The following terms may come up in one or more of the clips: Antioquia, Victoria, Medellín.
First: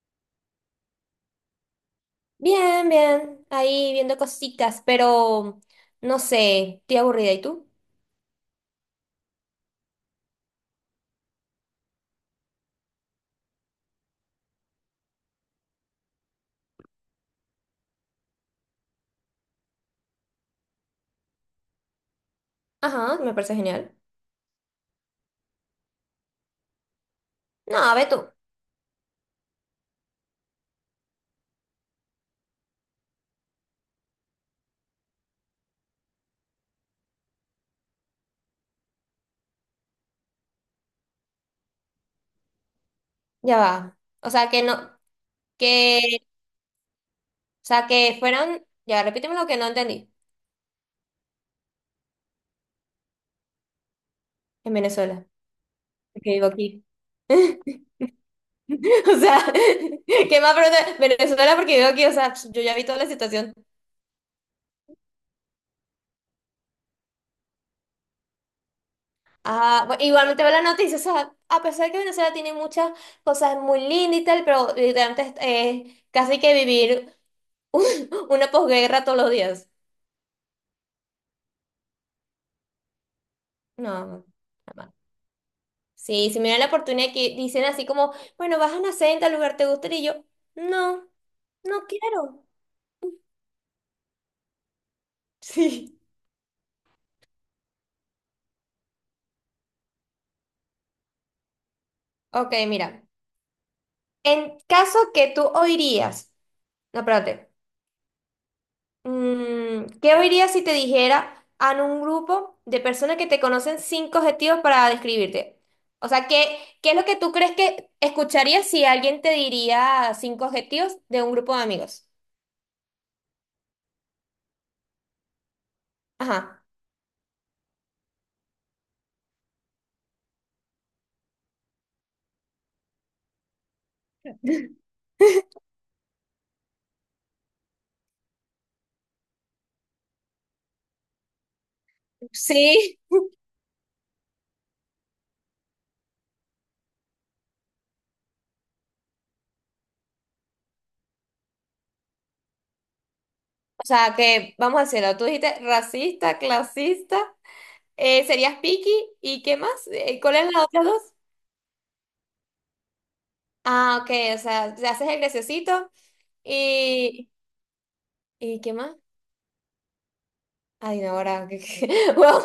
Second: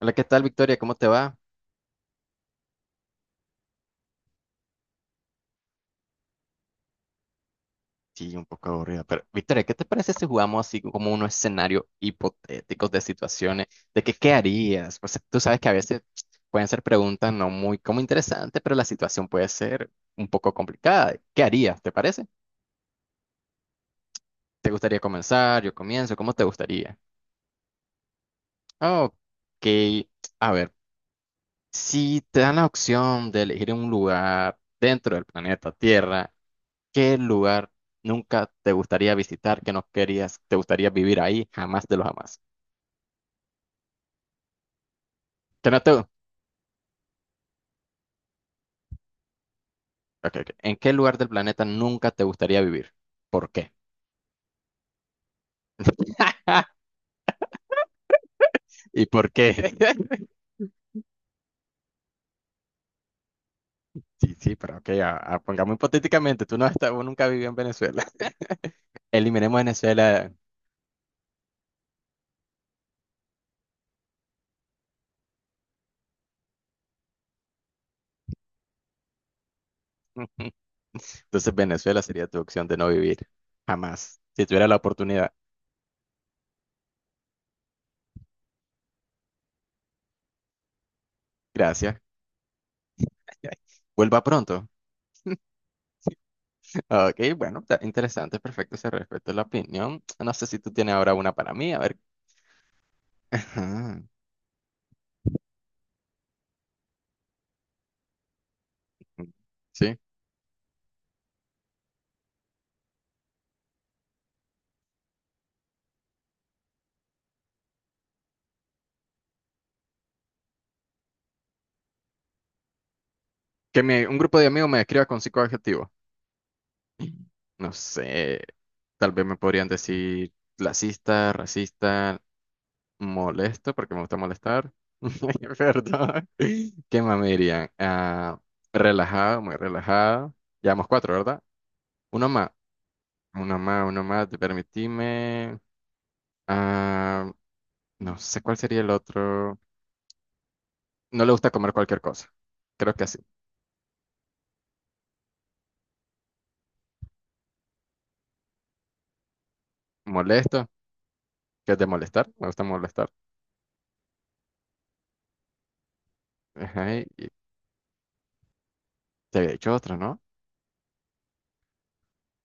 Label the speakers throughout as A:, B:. A: Hola, ¿qué tal, Victoria? ¿Cómo te va?
B: Bien, bien, ahí viendo cositas, pero no sé, estoy aburrida. ¿Y tú?
A: Sí, un poco aburrida, pero Victoria, ¿qué te parece si jugamos así como unos escenarios hipotéticos de situaciones, de que qué harías? Pues tú sabes que a veces pueden ser preguntas no muy como interesantes, pero la situación puede ser un poco complicada. ¿Qué harías? ¿Te parece?
B: Ajá, me parece genial.
A: ¿Te gustaría comenzar? Yo comienzo, ¿cómo te gustaría?
B: No, ve tú,
A: Ok, a ver, si te dan la opción de elegir un lugar dentro del planeta Tierra, ¿qué lugar nunca te gustaría visitar, que no querías, te gustaría vivir ahí, jamás de los jamás?
B: ya va. O sea, que no,
A: ¿Que no te... ok,
B: que, o sea, que fueran, ya, repíteme lo que no entendí
A: ok. ¿En qué lugar del planeta nunca te gustaría vivir? ¿Por qué?
B: en Venezuela, porque vivo aquí.
A: ¿Y
B: O
A: por
B: sea,
A: qué?
B: ¿qué más pregunta? Venezuela porque vivo aquí, o sea, yo ya vi toda la situación.
A: Sí, sí, pero ok, pongamos hipotéticamente, tú no has estado- nunca vivido en Venezuela. Eliminemos
B: Ah,
A: Venezuela.
B: igualmente veo la noticia, o sea, a pesar que Venezuela tiene muchas cosas muy lindas y tal, pero literalmente es casi que vivir. Una posguerra todos los días.
A: Entonces Venezuela sería tu opción de no vivir, jamás,
B: No,
A: si tuviera la
B: jamás.
A: oportunidad.
B: Sí, si me dan la oportunidad que dicen así como, bueno, vas a nacer en tal lugar, ¿te gustaría? Y yo, no, no
A: Gracias.
B: quiero.
A: Vuelva pronto.
B: Sí.
A: Ok, bueno, está interesante, perfecto, se respeta la opinión. No sé si tú tienes ahora una para mí, a ver.
B: Ok, mira.
A: Ajá.
B: En caso que tú oirías, no, espérate.
A: Sí.
B: ¿Qué oirías si te dijera a un grupo de personas que te conocen cinco objetivos para describirte? O sea, qué es lo que tú crees que escucharías si alguien te diría cinco objetivos de un grupo de amigos?
A: Que me- un grupo de amigos me describa con cinco adjetivos.
B: Ajá.
A: No sé, tal vez me podrían decir clasista, racista, molesto, porque me gusta molestar. Perdón. ¿Qué más me dirían? Ah, relajado, muy relajado. Llevamos cuatro, ¿verdad? Uno más,
B: Sí,
A: uno más, te permitime. Ah, no sé cuál sería el otro. No le gusta comer cualquier cosa. Creo que así.
B: o sea, que vamos a hacerlo. Tú dijiste racista, clasista, serías picky y ¿qué más? ¿Cuál es la
A: Molesto,
B: otra dos?
A: que es de molestar. Me gusta molestar.
B: Ah, ok, o sea, te haces el graciosito
A: Ajá, y
B: y... ¿Y qué más?
A: te había dicho otro, ¿no?
B: Ay, no, ahora... Bueno,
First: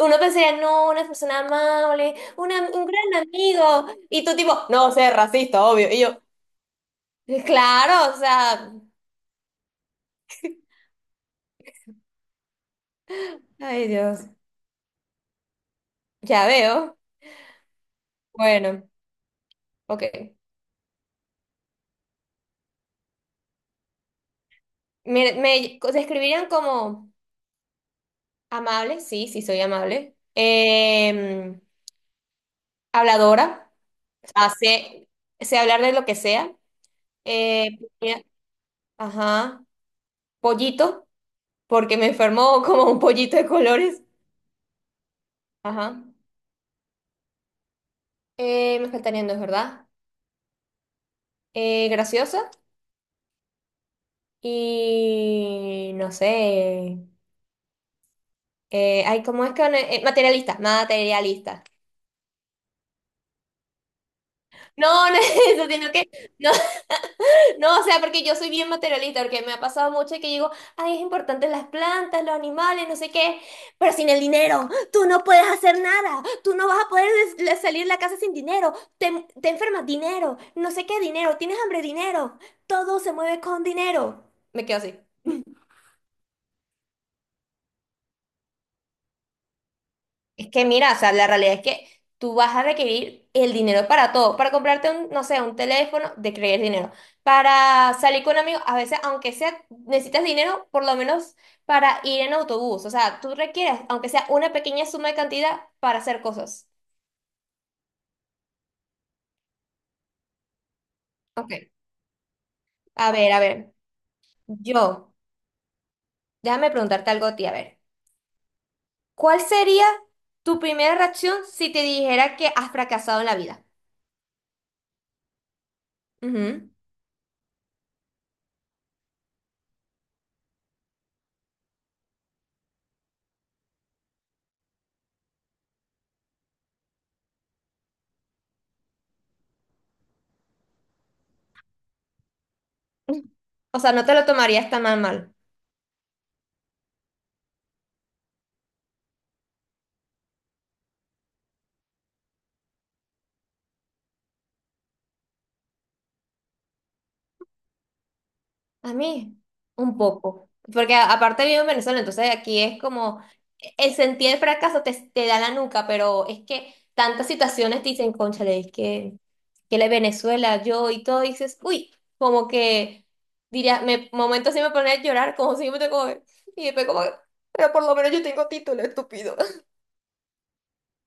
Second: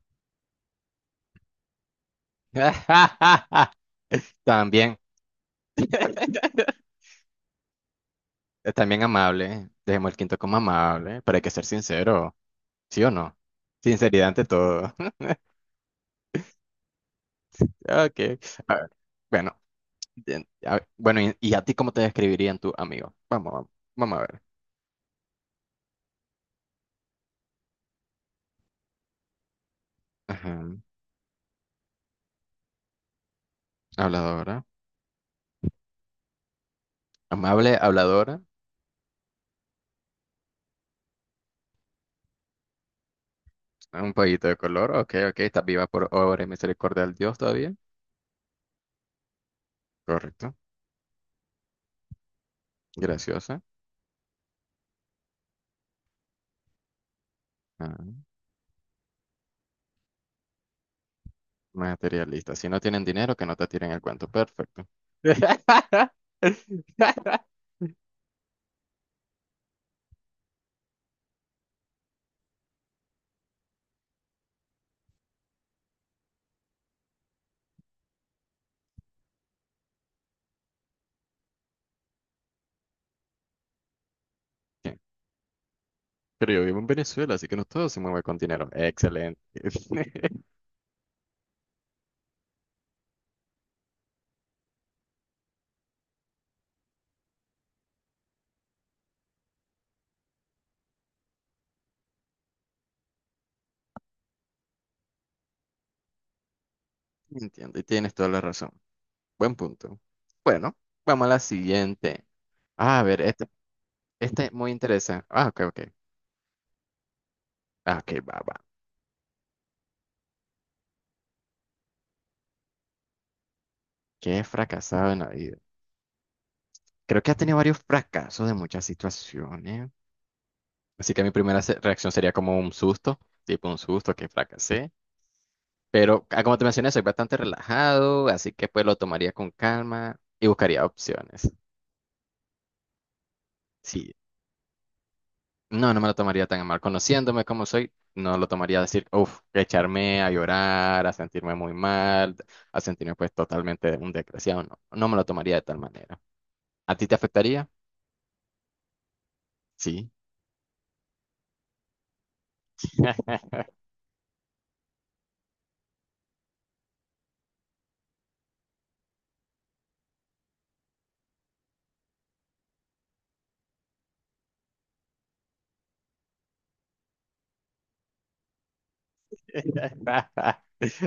B: uno pensaría, no, una persona amable, una- un gran amigo. Y tú tipo, no,
A: También.
B: sé, racista, obvio. Y yo, claro, o sea...
A: También amable. Dejemos el quinto como amable, pero hay que ser sincero. ¿Sí o no?
B: Ay, Dios,
A: Sinceridad ante todo.
B: ya veo.
A: Ok. A
B: Bueno,
A: ver, bueno,
B: ok.
A: bien, a ver, bueno, y a ti cómo te describirían tu amigo? Vamos, vamos, vamos a ver.
B: Me describirían como... Amable, sí, sí soy amable.
A: Ajá,
B: Habladora,
A: habladora.
B: hace, sé hablar de lo que sea. Eh,
A: Amable,
B: mira,
A: habladora.
B: ajá, pollito, porque me enfermó como un pollito de colores.
A: Un poquito de color. Ok, ok. Estás viva
B: Ajá.
A: por obra y misericordia del Dios todavía.
B: Me faltarían dos, ¿verdad?
A: Correcto.
B: Graciosa
A: Graciosa.
B: y no sé.
A: Ah,
B: Ay, ¿cómo es que? Materialista, materialista.
A: materialista. Si no tienen dinero, que no te tiren el cuento. Perfecto.
B: No, no es eso, sino que no. No, o sea, porque yo soy bien materialista, porque me ha pasado mucho que digo, ay, es importante las plantas, los animales, no sé qué, pero sin el dinero, tú no puedes hacer nada, tú no vas a poder salir de la casa sin dinero, te enfermas, dinero, no sé qué, dinero, tienes hambre, dinero, todo se mueve con dinero. Me quedo
A: Bien,
B: así.
A: pero yo vivo en Venezuela, así que no todo se mueve con dinero. Excelente.
B: Es que mira, o sea, la realidad es que tú vas a requerir el dinero para todo, para comprarte un, no sé, un teléfono, de requerir dinero, para salir con amigos, a veces, aunque sea, necesitas dinero por lo menos para ir en autobús, o sea, tú requieres, aunque sea una pequeña suma de cantidad para hacer cosas.
A: Entiendo, y tienes toda la razón. Buen punto. Bueno, vamos a la
B: Ok.
A: siguiente. Ah, a ver,
B: A
A: este,
B: ver,
A: este es muy
B: yo,
A: interesante. Ah, ok, ok.
B: déjame preguntarte algo a ti, a ver,
A: Ah, ok, va, va.
B: ¿cuál sería tu primera reacción si te dijera que has fracasado en la vida?
A: ¿Qué he fracasado en la vida?
B: Ujú.
A: Creo que has tenido varios fracasos de muchas situaciones. Así que mi primera reacción sería como un susto, tipo un susto que fracasé. Pero como te mencioné, soy bastante relajado, así que pues lo tomaría con calma y buscaría opciones.
B: O sea, no
A: Sí,
B: te lo tomarías tan mal mal.
A: no, no me lo tomaría tan a mal. Conociéndome como soy, no lo tomaría a decir, uff, echarme a llorar, a sentirme muy mal, a sentirme pues totalmente un desgraciado. No, no me lo tomaría de tal manera. ¿A ti te afectaría?
B: A mí, un
A: Sí.
B: poco. Porque aparte vivo en Venezuela, entonces aquí es como el sentir el fracaso te da la nuca, pero es que tantas situaciones te dicen, cónchale, es que la Venezuela, yo y todo, y dices, uy, como que diría, me momentos sí me ponía a llorar, como si yo me tengo. Y después como, pero por lo menos yo tengo título, estúpido.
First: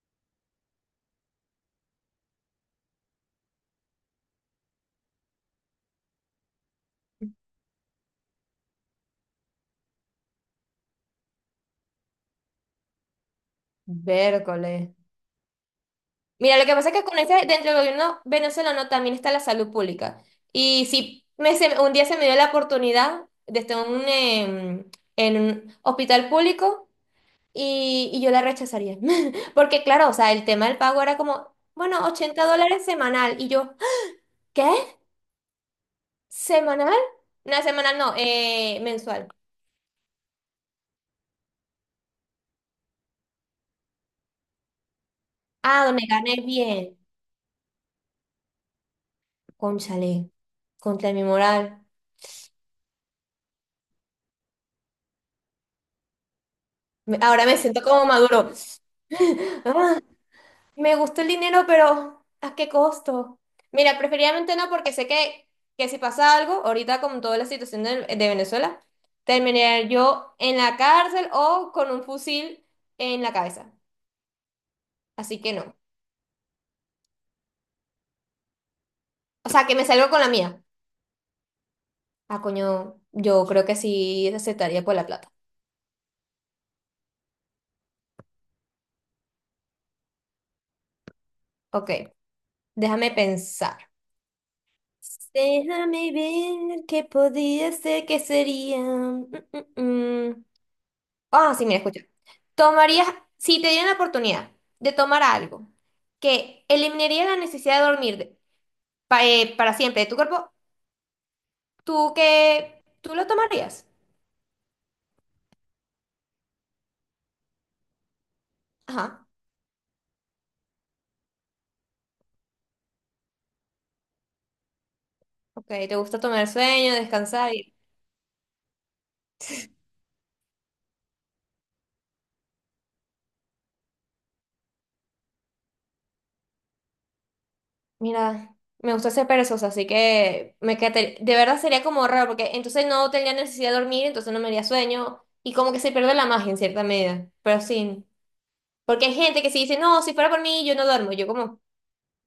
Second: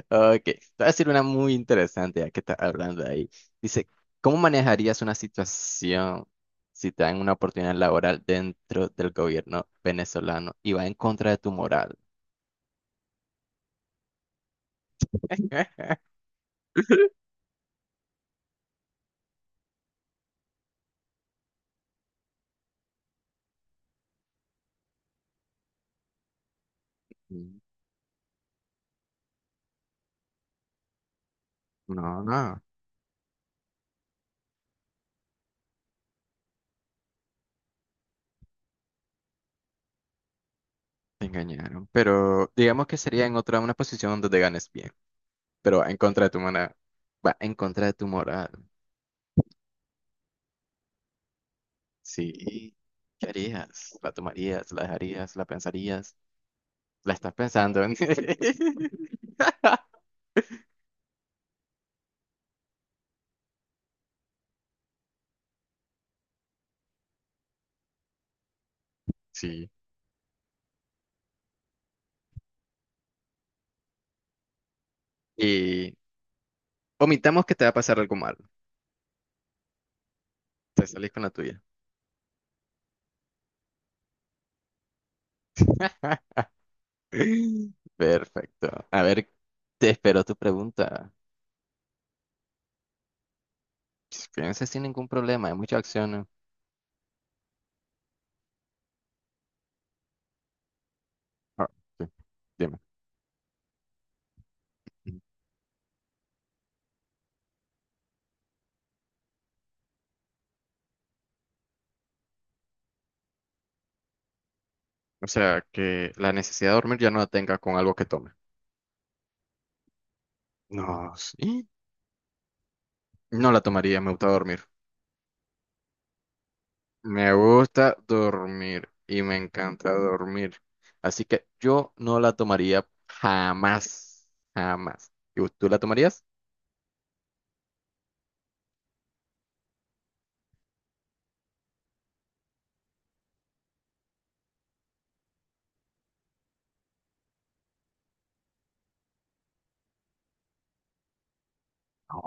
A: Ok, te voy a decir una muy interesante ya que estás hablando ahí. Dice, ¿cómo manejarías una situación si te dan una oportunidad laboral dentro del gobierno venezolano y va en contra de tu moral?
B: Vércoles. Mira, lo que pasa es que con ese, dentro del gobierno venezolano también está la salud pública. Y si me, se- un día se me dio la oportunidad de estar en un, en un hospital público
A: Mm,
B: y yo la rechazaría. Porque claro, o sea, el tema del pago era como, bueno,
A: no,
B: 80
A: no,
B: dólares semanal. Y yo, ¿qué? ¿Semanal? No, semanal no, mensual.
A: te engañaron. Pero digamos que sería en otra, una posición donde te ganes bien, pero
B: Ah,
A: va en
B: donde
A: contra de
B: gané
A: tu moral.
B: bien.
A: Va en contra de tu moral.
B: Cónchale, contra mi moral.
A: Sí. ¿Qué harías? ¿La tomarías? ¿La dejarías? ¿La pensarías? ¿La estás
B: Ahora me
A: pensando?
B: siento como maduro. Me gusta el dinero, pero ¿a qué costo? Mira, preferiblemente no, porque sé que si pasa algo, ahorita con toda la situación de Venezuela,
A: Sí.
B: terminaré yo en la cárcel o con un fusil en la cabeza. Así que no.
A: Y omitamos que te va a pasar algo malo.
B: O sea, que me salgo con la mía.
A: Te salís con la tuya.
B: Ah, coño, yo creo que sí aceptaría por la plata.
A: Perfecto. A ver, te espero tu pregunta.
B: Ok, déjame pensar.
A: Fíjense sin ningún problema, hay muchas
B: Déjame
A: acciones.
B: ver qué podría ser, qué sería. Mm, mm. Ah, sí,
A: Ah,
B: mira, escucha.
A: sí, dime.
B: Tomarías, si te dieran la oportunidad de
A: Mm.
B: tomar algo que eliminaría la necesidad de dormir para siempre de tu cuerpo, ¿tú qué? ¿Tú lo tomarías?
A: O sea, que la necesidad de dormir ya no la tenga con algo que tome.
B: Ajá.
A: No, sí. No la tomaría, me gusta dormir.
B: Ok, te gusta tomar sueño,
A: Me
B: descansar y...
A: gusta dormir y me encanta dormir. Así que yo no la tomaría jamás, jamás. ¿Y tú la tomarías?
B: Mira, me gusta ser perezosa, así que me quedaría... De verdad sería como raro, porque entonces no tendría necesidad de dormir, entonces no me haría sueño y como que se pierde la magia en cierta medida, pero sí. Porque hay gente que sí dice, no, si fuera por mí, yo no duermo. Yo como,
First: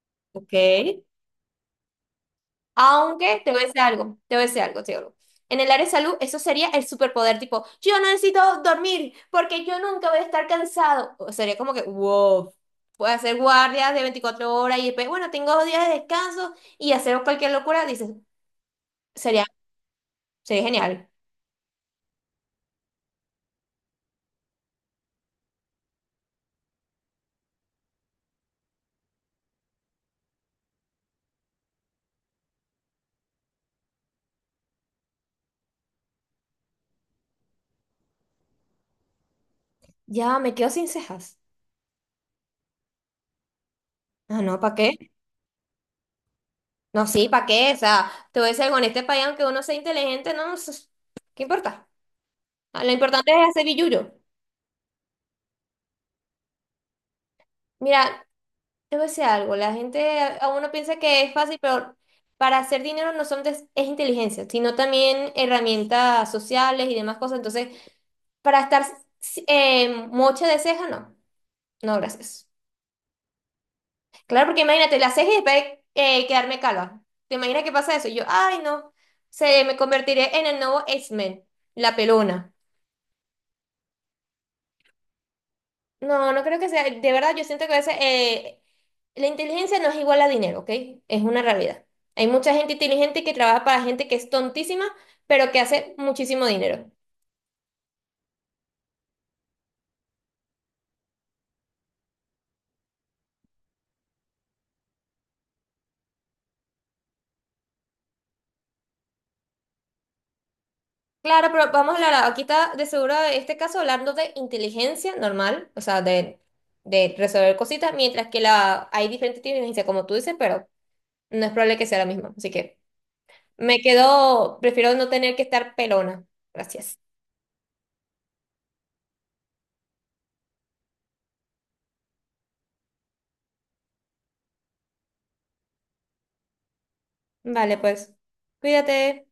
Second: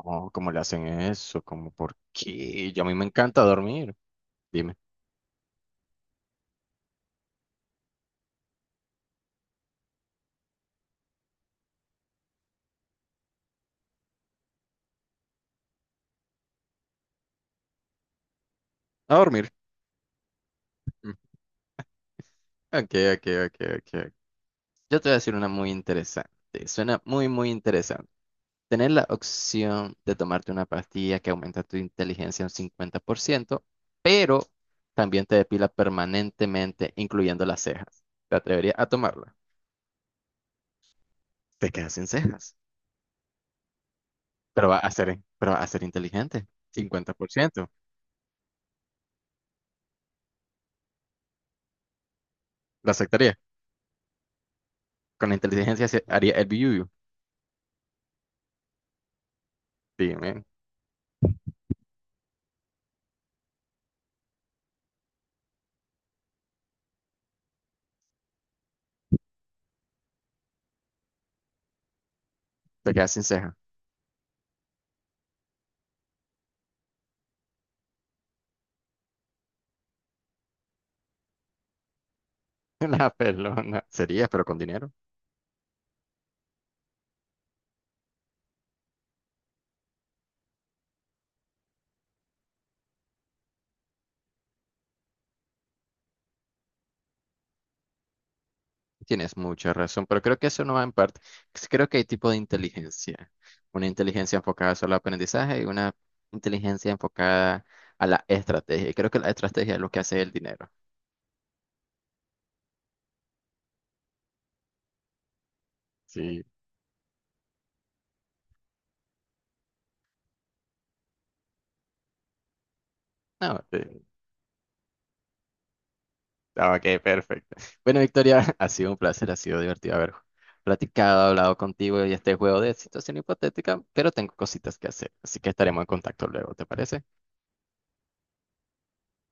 A: No, ¿cómo le hacen
B: ok.
A: eso? ¿Cómo por qué? Yo a mí me encanta
B: Aunque te voy a decir
A: dormir.
B: algo, te voy a decir
A: Dime.
B: algo, te digo algo. En el área de salud, eso sería el superpoder, tipo, yo no necesito dormir porque yo nunca voy a estar cansado. O sería como que, wow, puedes hacer guardias de 24 horas y después, bueno, tengo 2 días de descanso y hacer cualquier locura, dices,
A: A
B: sería,
A: dormir.
B: sería genial.
A: Mm. Ok, ok, ok, ok. Yo te voy a decir una muy interesante. Suena muy, muy interesante. Tener la opción de tomarte una pastilla que aumenta tu inteligencia un 50%, pero también te depila permanentemente, incluyendo las cejas. ¿Te atreverías a tomarla?
B: Ya, me quedo sin cejas.
A: Te quedas sin cejas,
B: Ah, no,
A: pero
B: ¿para
A: va a
B: qué?
A: ser, pero va a ser inteligente.
B: No, sí, ¿para
A: 50%.
B: qué? O sea, te voy a decir algo, en este país, aunque uno sea inteligente, no, no sé, ¿qué importa? Ah,
A: ¿Lo
B: lo importante
A: aceptaría?
B: es hacer billuyo.
A: Con la inteligencia se haría el biuyu.
B: Mira, te voy a decir algo, la gente,
A: Dime.
B: a uno piensa que es fácil, pero para hacer dinero no son es inteligencia, sino también herramientas sociales y demás cosas. Entonces, para estar mocha de ceja, no. No, gracias.
A: Te quedas sin ceja.
B: Claro, porque imagínate, la ceja y después quedarme calva. ¿Te imaginas qué pasa eso? Y yo, ay, no, se me convertiré en el nuevo X-Men, la pelona.
A: La pelona. Serías, pero con dinero.
B: No, no creo que sea. De verdad, yo siento que a veces la inteligencia no es igual a dinero, ¿ok? Es una realidad. Hay mucha gente inteligente que trabaja para gente que es tontísima, pero que hace muchísimo dinero.
A: Tienes mucha razón, pero creo que eso no va en parte. Creo que hay tipo de inteligencia. Una inteligencia enfocada solo al aprendizaje y una inteligencia enfocada a la estrategia. Y creo que la estrategia es lo que hace el dinero.
B: Claro, pero vamos a hablar, aquí está de seguro este caso hablando de inteligencia normal, o sea,
A: Sí.
B: de resolver cositas, mientras que la, hay diferentes inteligencias, como tú dices, pero no es probable que sea la misma. Así que
A: No,
B: me quedo, prefiero no tener que estar pelona. Gracias.
A: ok, perfecto. Bueno, Victoria, ha sido un placer, ha sido divertido haber platicado, hablado contigo y este juego de situación hipotética, pero tengo cositas que hacer, así que estaremos en contacto luego, ¿te parece?
B: Vale, pues, cuídate.